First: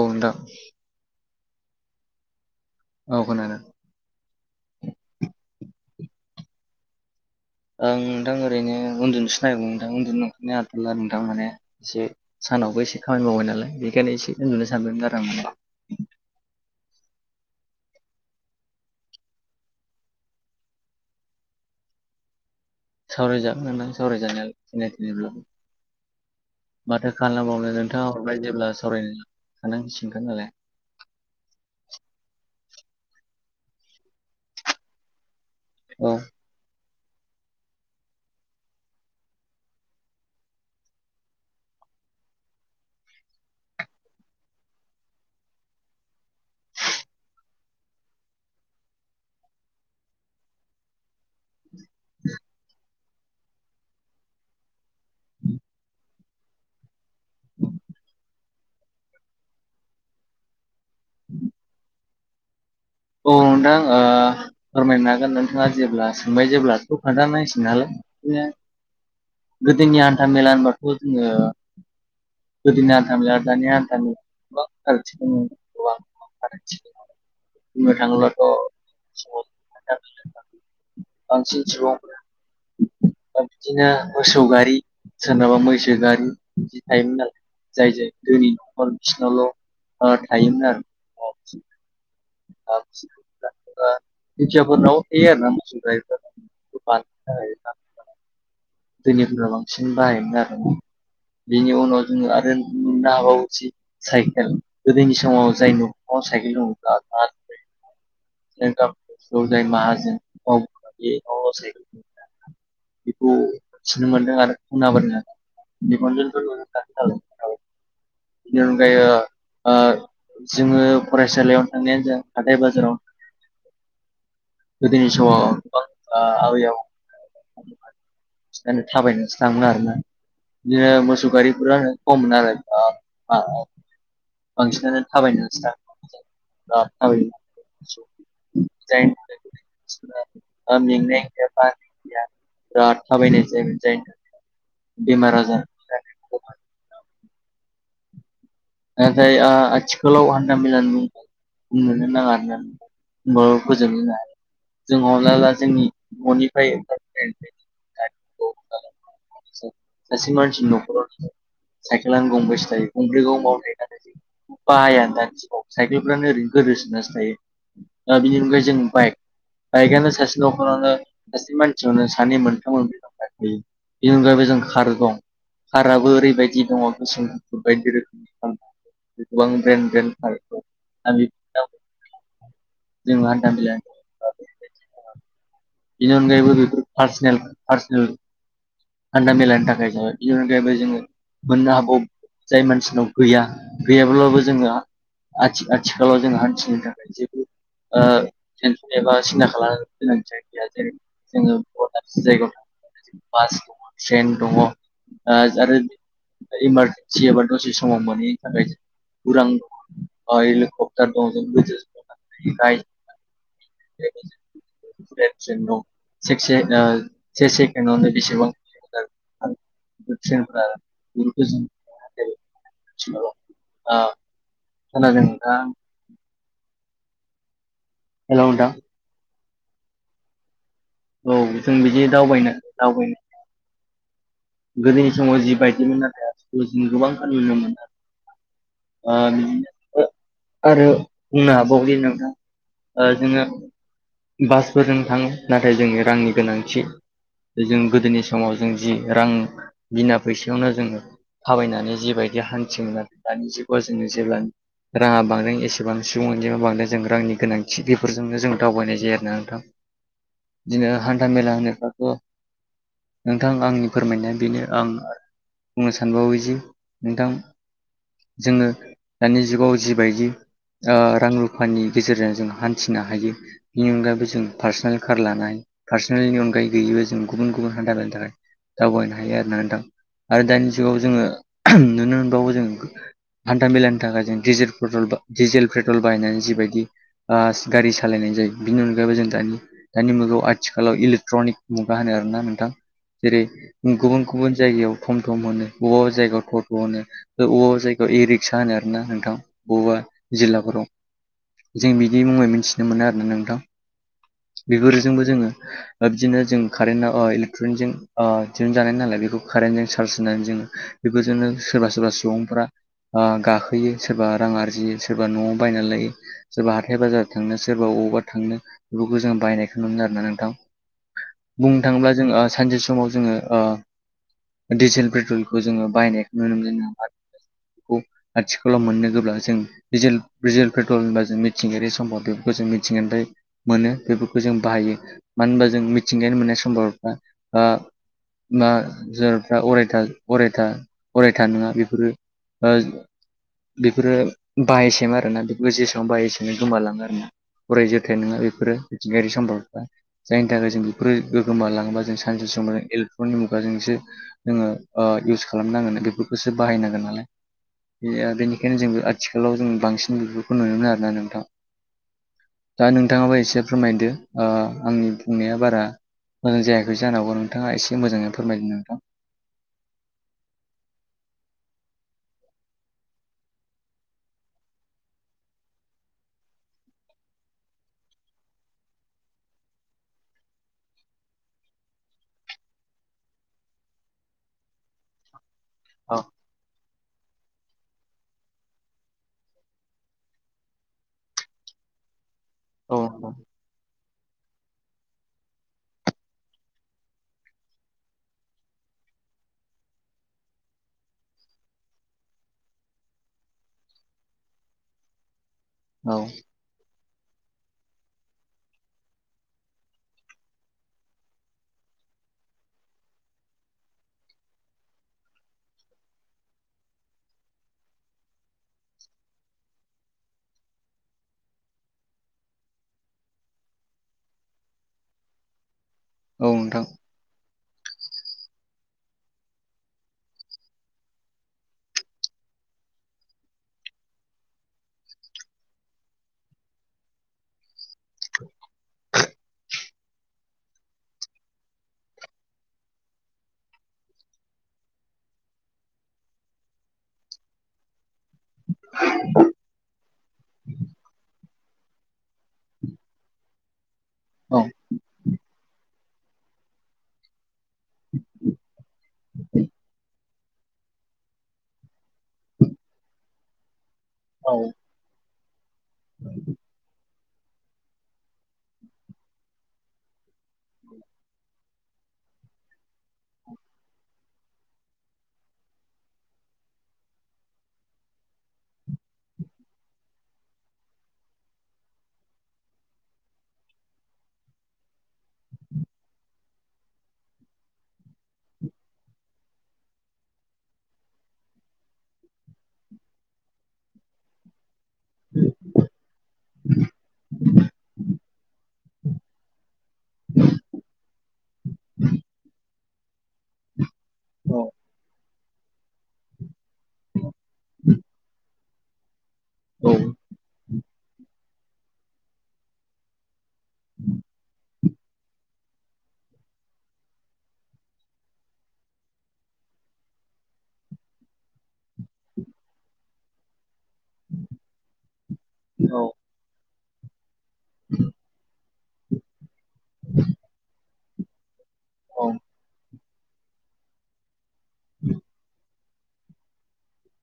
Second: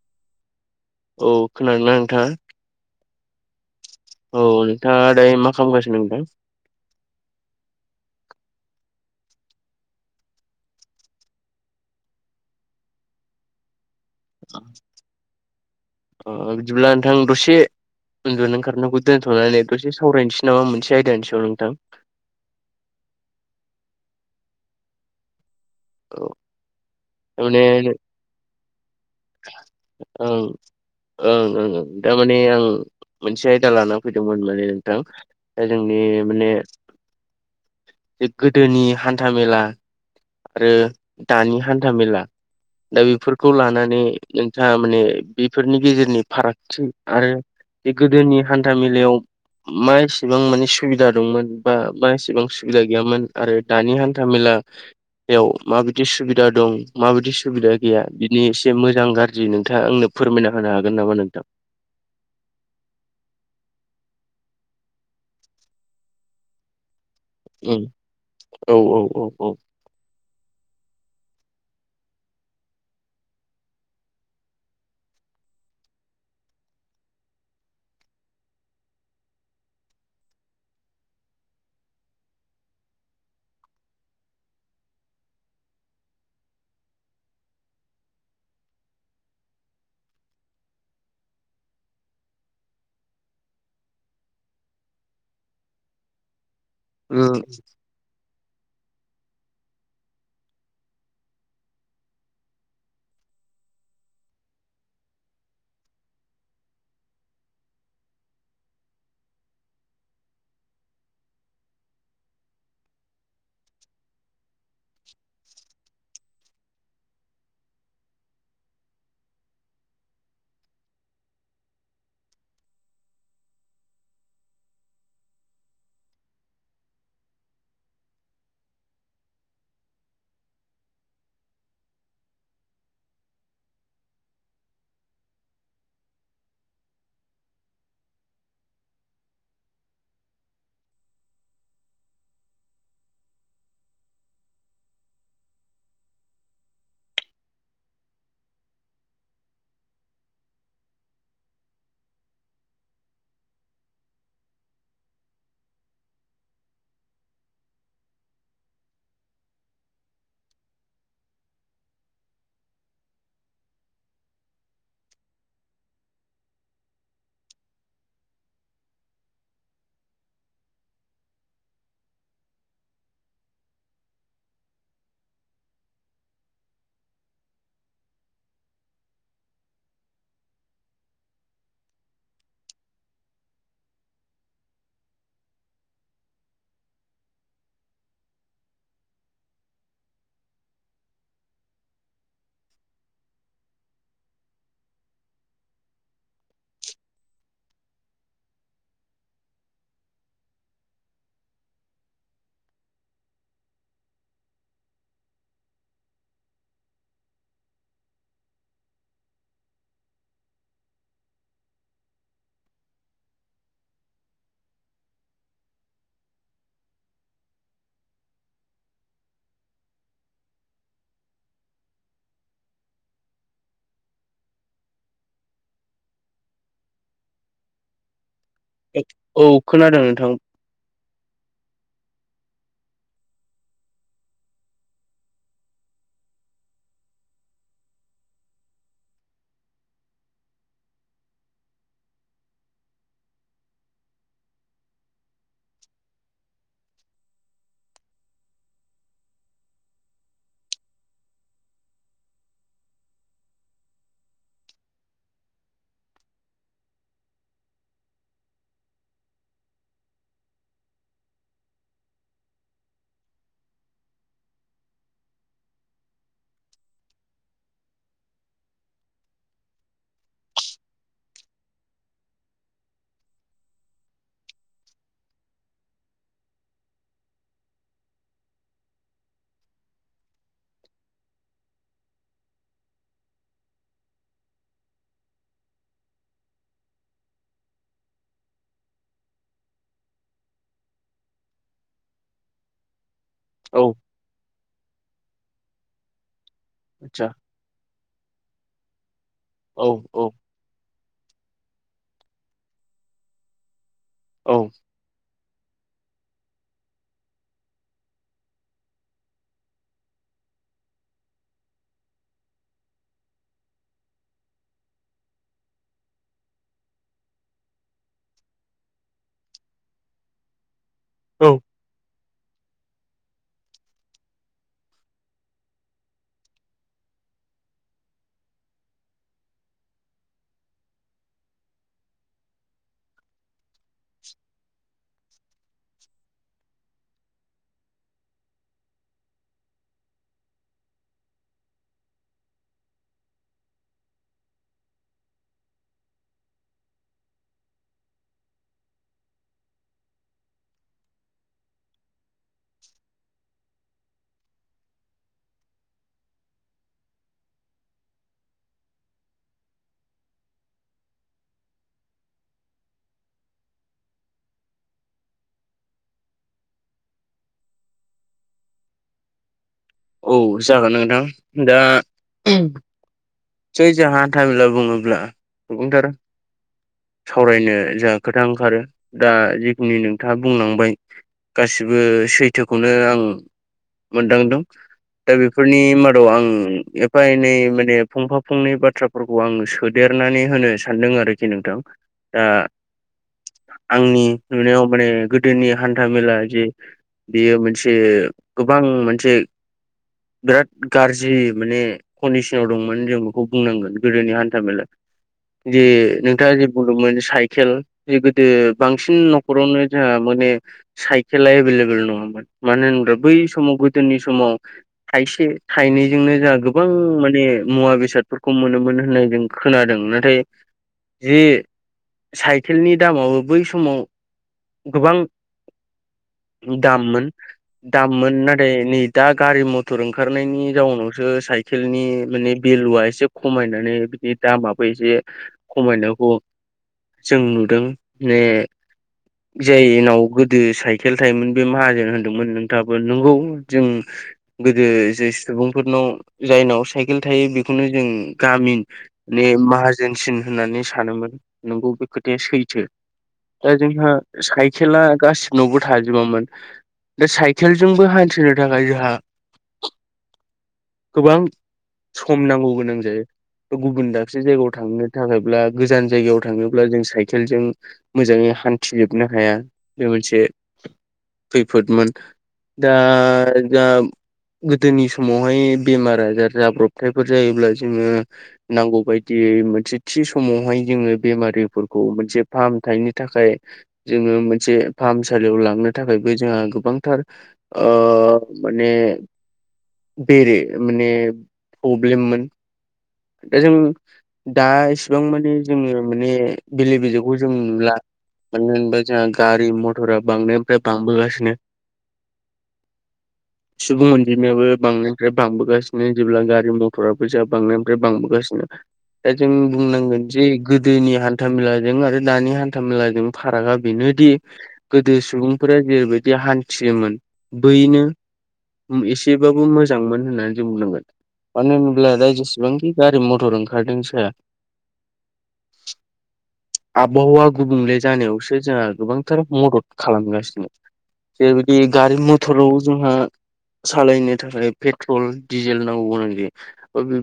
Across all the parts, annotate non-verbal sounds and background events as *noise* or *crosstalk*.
औ नोंथां औ खोनादों ना नोंथाङा औ खोनादों। औ नोंथाङा दायो मा खालामगासिनो नोंथां? ओं नोंथां ओरैनो उन्दुनोसोनायगौ नोंथां उन्दु ओंखारया हाथाला नोंथां माने एसे सानावबो एसे खामानि मावबाय नालाय बेखायनो एसे उन्दुनो सानबायमोन आरो आं माने अ बिदिब्ला नोंथां दसे उन्दुनो ओंखारनांखौ दोन्थ'नानै दसे सावरायनोसै नामा मोनसे आयदानि सायाव नोंथां? सावरायजागोन नोंथां सावरायजानाया जेने थेनेल्बाबो औ माथो थारमाने खालामबावनो नोंथाङा हरबाय जेब्ला सावरायनो खाननांसिगोन ओं नालाय ओं ओंओं दारमाने आं मोनसे आयदा लाना फैदोंमोन माने नोंथां द जोंनि औ माने गोदोनि हान्था मेला आरो दानि हान्था मेला दा बेफोरखौ लानानै नोंथाङा माने बेफोरनि गेजेरनि फारागथि आरो बे गोदोनि हान्था मेलायाव मा एसेबां माने सुबिदा दंमोन बा मा एसेबां सुबिदा गैयामोन आरो दानि हान्था मेला याव माबायदि सुबिदा दं माबायदि सुबिदा गैया बिनिस मोजां गाज्रि नोंथाङा आंनो फोरमायना होनो हागोन नामा नोंथां। औ नोंथां ओ फोरमायनो हागोन नोंथाङा जेब्ला सोंबाय जेब्ला थ' *unintelligible* उम औ औ औ औ *unintelligible* गोदोनि हान्था मेला होनबाथ' जोङो गोदिनि हान्थामेला दानि हान्थामेला गोबां फारागथि दं *unintelligible* बुंनो थाङोब्लाथ' *unintelligible* बांसिन सुबुं बिदिनो मोसौ गारि सोरनाबा मैसो गारि बिदि थायोमोन आरो। जाय - जाय धोनि नखर बिसिनावल' ओ थायोमोन आरो। *unintelligible* थायो आरो ना मोसौ गारिफोर। *unintelligible* धोनिफोरा बांसिन बाहायोमोन आरो। बेनि उनाव जोङो आरो *unintelligible* साइकेल गोदोनि समाव जाय नखराव साइकेल दङब्ला *unintelligible* *unintelligible* जाय माहाजोन *unintelligible* बेखौ सोननो मोनदों आरो खोनाबोदों। *unintelligible* बेनि अनगायै ओ जोङो फरायसालियाव थांनायानो जा हाथाय बाजाराव गोदोनि समाव गोबां आ आबै आबौ *unintelligible* थाबायनानैसो थाङोमोन आरो ना। बिदिनो मसौगारिफोरा खमनालाय *unintelligible* बांसिनानो थाबायनानैसो थाङोमोन जों *unintelligible* जायनि थाखाय *unintelligible* मेंनाय गैया बानाय गैया बिराद थाबायनाय जायोमोन जायनि थाखाय बेमार आजार आ जाय आ आथिखालाव हान्था मेलानि *unintelligible* बुंनोनो नाङा आरो ना। बो गोजोन होनाय जों हमनाला जोंनि न'निफ्राय *unintelligible* *unintelligible* सासे मानसिनि न'खराव साइकेलानो गंबसे थायो गंब्रै गंबा बाहाया दानि जुगाव साइकेलफ्रानो ओरैनो गोदोसोनासो थायो। दा बिनि अनगायै जों बाइक बाइकआनो सासे न'खरावनो सासे मानसियावनो सानै मोनथाम मोनब्रै *unintelligible* बेनि अनगायैबो जों खार दं खाराबो ओरैबायदि दङ गुसुम गुफुर बायदि रोखोम बेसेबां ब्रेन-ब्रेन *unintelligible* जों हान्थामेला *unintelligible* बेनि अनगायैबो बेफोर पार्सनेल-पार्सनेल हान्दा मेलानि थाखाय जोङो आंनि अनगायैबो जोङो मोननो हाबावो जाय मानसिनाव गैया गैयाब्लाबो जोंहा आथिं आथिखालाव जों हान्थिनो थाखाय जेबो ओ मेनसन एबा सिन्था खाला गोनांथि गैया जेरै जोङो बवा दाबसे जायगा थां बास दङ ट्रेन दङ ओ आरो इमारजेनसि एबा दसे सम समाव मोनैनि थाखाय उरां अ हेलिकप्टार दं *unintelligible* *unintelligible* *unintelligible* न सेकसे ओ से सेकेण्डावनो बेसेबां किल' मिटार खारो। *unintelligible* खोनादों नोंथाङा। हेलौ नोंथां। *unintelligible* औ खोनादों नोंथां। औ जों बिदि दावबायनो दावबायनो गोदोनि समाव जिबायदिमोन नाथाय आथिखालाव गोबां फालिनाय नुनो मोनो आरो। ओ बिदिनो ओ आरो बुंनो हाबावोदि नोंथां ओ जोङो बासफोरजों थाङो नाथाय जोंनो रांनि गोनांथि। जों गोदोनि समाव जों जि रां बिना फैसायावनो जोङो थाबायनानै जिबायदि हान्थियोमोन दानि जुगाव जोङो जेब्ला राङा बांदों एसेबांनो सुबुं अनजिमाया बांदों जों रांनि गोनांथि बेफोरजोंनो जों दावबायनाय जायो आरो ना नोंथां। *inaudible* बिदिनो हान्था मेला होनोबाथ' नोंथां आंनि फोरमायनाया बेनो आं बुंनो सानबावोजि नोंथां जोङो दानि जुगाव जिबायदि ओ रां रुफानि गेजेरजों जों हान्थिनो हायो बेनि अनगायैबो जों पार्सनेल कार लानाय, पार्सनेलनि अनगायै गैयैबो जों गुबुन गुबुन हान्था मेलानि थाखाय दावबायनो हायो आरो ना नोंथां आरो दानि जुगाव जोङो नुनो मोनबावो जों हान्था मेलानि थाखाय जों डिजेल पेट्रल डिजेल पेट्रल बाहायनानै जिबायदि ओ गारि सालायनाय जायो बिनि अनगायैबो जों दानि दानि मुगायाव आथिखालाव इलेकट्रनिक मुगा होनो आरोना नोंथां। जेरै औ गुबुन गुबुन जायगायाव थम थम होनो बबा जायगायाव थ थ' होनो आदसा बबा जायगायाव इ रिक्सा होनो आरोना नोंथां औ बबेबा औ जिल्लाफोराव। जों बिनि मुङै मिथिनो मोनो आरोना नोंथां। औ बेफोर जोंबो जोङो ओ बिदिनो जों कारेन्ट ओ इलेकट्रनिकजों ओ दिहुन जानाय नालाय बेखौ कारेन्टजों चार्ज होनानै जोङो बेफोरजोंनो सोरबा सोरबा सुबुंफोरा ओ गाखोयो सोरबा रां आरजियो सोरबा न'आव बायनानै लायो। सोरबा हाथाइ बाजार थांनो सोरबा अबावबा थांनो बेफोरखौ जों बायनायखौ नुनो मोनो आरोना नोंथां। औ बुंनो थाङोब्ला जोङो सानसे समाव जोङो ओ डिजेल पेट्रलखौ जोङो बाहायनायखौ नुनो मोननाय नङा। आथिखालाव मोननो गोब्ला जों डिजेल डिजेल पेट्रल होनबा जों मिथिंगायारि सम्पद बेफोरखौ जों मिथिंगानिफ्राय मोनो बेफोरखौ जों बाहायो मानो होनबा जों मिथिंगानि मोननाय सम्पदफ्रा ओ *unintelligible* अरायथा अरायथा अरायथा नङा बेफोरो ओ बेफोरो बाहाय सेम आरोना बेफोरखौ जेसेबां बाहायो एसेनो गोमालाङो आरो ना। अराय जोरथाय नङा बेफोरो मिथिंगायारि सम्पदफ्रा जायनि थाखाय जों बेफोरो गो-गोमालाङोबा जों सानसे समायाव इलेक्ट्र'निक मुगाजोंसो जोङो ओ इउस खालामनांगोन बेफोरखौसो बाहायनांगोन नालाय। बे ओ बेनिखायनो जोंबो आथिखालाव जों बांसिन बेफोरखौ नुनो मोनो आरोना नोंथां। दा नोंथाङाबो एसे फोरमायदो ओ आंनि बुंनाया बारा मोजां जायाखै। बे जानोहागौ आरो नोंथांङा एसे मोजाङै फोरमायदों नोंथां। औ जागोन नोंथां दा जै जोंहा हान्थामेला बुङोब्ला गुबुंथार सावरायनो जाहा खोथा ओंखारो दा जिखिनि नोंथाङा बुंलांबाय गासिबो सैथोखौनो आं मोनदांदों। दा बेफोरनि औ मादाव आं एफा एनै माने फंफा फंनै बाथ्राफोरखौ आं सोदेरनानै होनो सानदों आरोखि नोंथां दा अ अ। आंनि नुनायाव माने गोदोनि हान्थामेला जि बेयो मोनसे गोबां मोनसे बिराद गारजि माने कन्दिसनाव दंमोन जों बेखौ बुंनांगोन गोदोनि हान्था मेला जे औ नोंथाङा जे बुंदोंमोन जे साइकेल बे गोदो बांसिन न'खरावनो जोंहा माने साइकेला एभेलेबल नङामोन मानो होनोब्ला बै समाव गोदोनि समाव थाइसे थाइनैजोंनो जोंहा गोबां माने। मुवा बेसादफोरखौ मोनोमोन होननाय जों खोनादों नाथाय जे साइकेलनि दामावो बै समाव। गोबां औ नोंथां दाममोन। दाममोन नाथाय नै दा गारि मथर ओंखारनायनि जाउनावसो साइकेलनि माने। बेेलुआ एसे खमायनानै बिनि दामाबो एसे खमायनांगौ जों नुदों ने जायनाव गोदो साइकेल थायोमोन बे माहाजोन होनदोंमोन नोंथाङाबो नोंगौ जों। गोदो जे सुबुंफोरनाव जायनाव साइकेल थायो बेखौनो जों गामि मने माहाजोनसिन होननानै सानोमोन नोंगौ बे खोथाया सैथो। दा जोंहा औ साइखेला गाससिबो। न'बो थाजोबामोन दा साइकेलजोंबो हान्थिनो थाखाय जोंहा। गोबां सम नांगौ गोनां जायो गुबुन दाबसे औ जायगायाव थांनो। थाखायब्ला गोजान जायगायाव थाङोब्ला जों साइकेलजों। मोजाङै हान्थिजोबनो हाया बे मोनसे खैफोदमोन। दा जों गोदोनि समावहाय बेमार आजार। जाब्रबथायफोर जायोब्ला जोङो। नांगौबायायदियै मोनसे थि समावहाय जोङो बेमारिफोरखौ मोनसे फाहामथायनि थाखाय। जोङो मोनसे फाहामसालियाव लांनो थाखायबो जोंहा गोबांथार ओ माने बेेरे माने प्रब्लेममोन दा जों दा इसेबां माने जोङो माने। बेले बेजेखौ जों नुला मानो होना जोंहा गारि मथरा बांनायनिफ्राय बांबोगासिनो। सुबुं औ अनजिमायाबो बांनायनिफ्राय बांबोगासिनो जेब्ला गारि मथरा फैसा बांनायनिफ्राय बांबोगासिनो दा जों बुंनांगोन। जे गोदोनि हान्थाामेलाजों आरो दानि हान्था मेलाजों फारागा बेनोदि। गोदो सुबुंफोरा जेरैबायदि हान्थियोमोन बैनो। एसेबाबो मोजांमोन होननानै जों बुंनांगोन मानो होनोब्ला दा जेसेबांखि गारि मथर ओंखारदोंसो। औ आबहावा गुबुंले जानायावसो जोंहा गोबांथार मदद खालामगासिनो। जेरैबायदि गारि औ मथराव जोंहा सालायनो थाखाय पेट्रल दि जेल नांगौ गौनां जायो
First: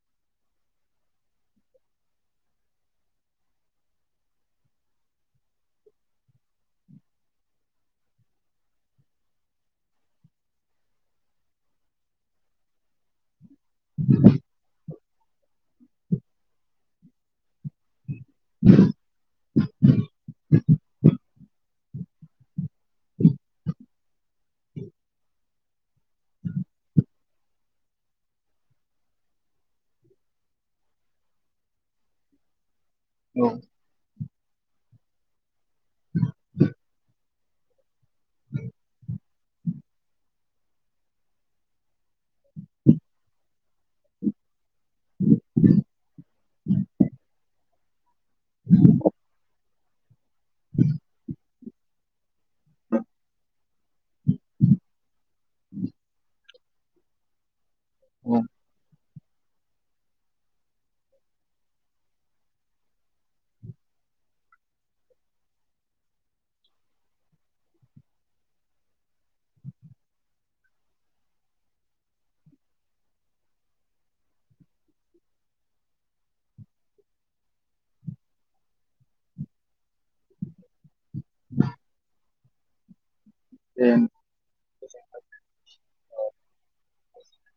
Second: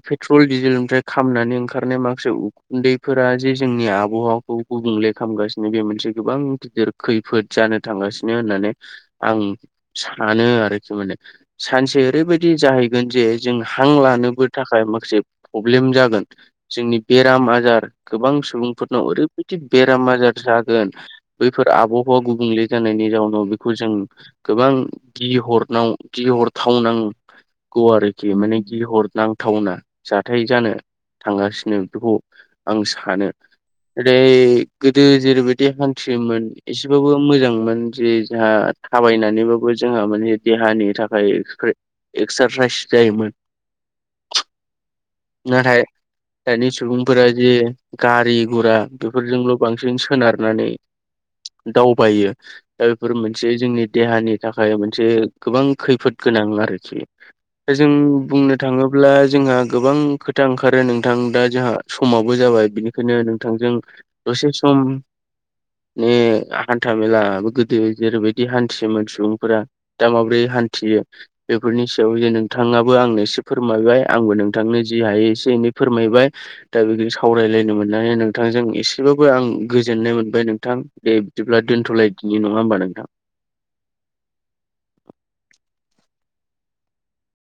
पेट्रल डिजेलनिफ्राय खामनानै ओंखारनाय माखासे उखुन्दैफोरा जे जोंनि आबहावाखौ। गुबुंले खामगासिनो बे मोनसे गोबां गिदिर खैफोद जानो थांगासिनो होननानै। आं सानो आरोखि माने सानसे ओरैबायदि जाहैगोन जे। जों हां लानोबो थाखाय माखासे प्रब्लेम जागोन जोंनि बेराम आजार। गोबां सुबुंफोरनाव ओरैबायदि बेराम आजार जागोन। बैफोर आबहावा गुबुंले जानायनि जाउनाव बेखौ जों गोबां गि हरनाव गि हरथावनांगौ आरो खि माने गिहर नांथावना जाथाय जानो थांगासिनो बेखौ। आं सानो ओरै गोदो जेरैबायदि। देहानथियोमोन एसेबाबो मोजांमोन जे। जोंहा थाबायनानैबाबो जोंहा माने देहानि थाखाय एक्सा एक्सारसाइस। जायमोन। नाथाय दानि सुबुंफोरा जे गारि गुरा बेफोरजोंल' बांसिन सोनारनानै दावबायो। दा बेफोर मोनसे जोंनि देहानि थाखाय मोनसे गोबां खैफोद गोनां आरोखि। जों औ बुंनो थाङोब्ला जोंहा। गोबां खोथा ओंखारो नोंथां दा जोंहा समाबो जाबाय बिनिखायनो नोंथांजों दसे सम ने हान्था मेलाो गोदो जेरैबायदि हान्थियोमोन सुबुंफोरा दा माबोरै हान्थियो बेफोरनि सायाव जे नोंथाङाबो आंनो एसे फोरमायबाय आंबो नों थांनो जि हायो एसे एनै फोरमायबाय दा बेखौ सावरायलायनो मोननानै नोंथांजों एसेबाबो आं गोजोननाय मोनबाय नोंथां दे बिदिब्ला दोनथ'लायदि नङा होमबा नोंथां? ए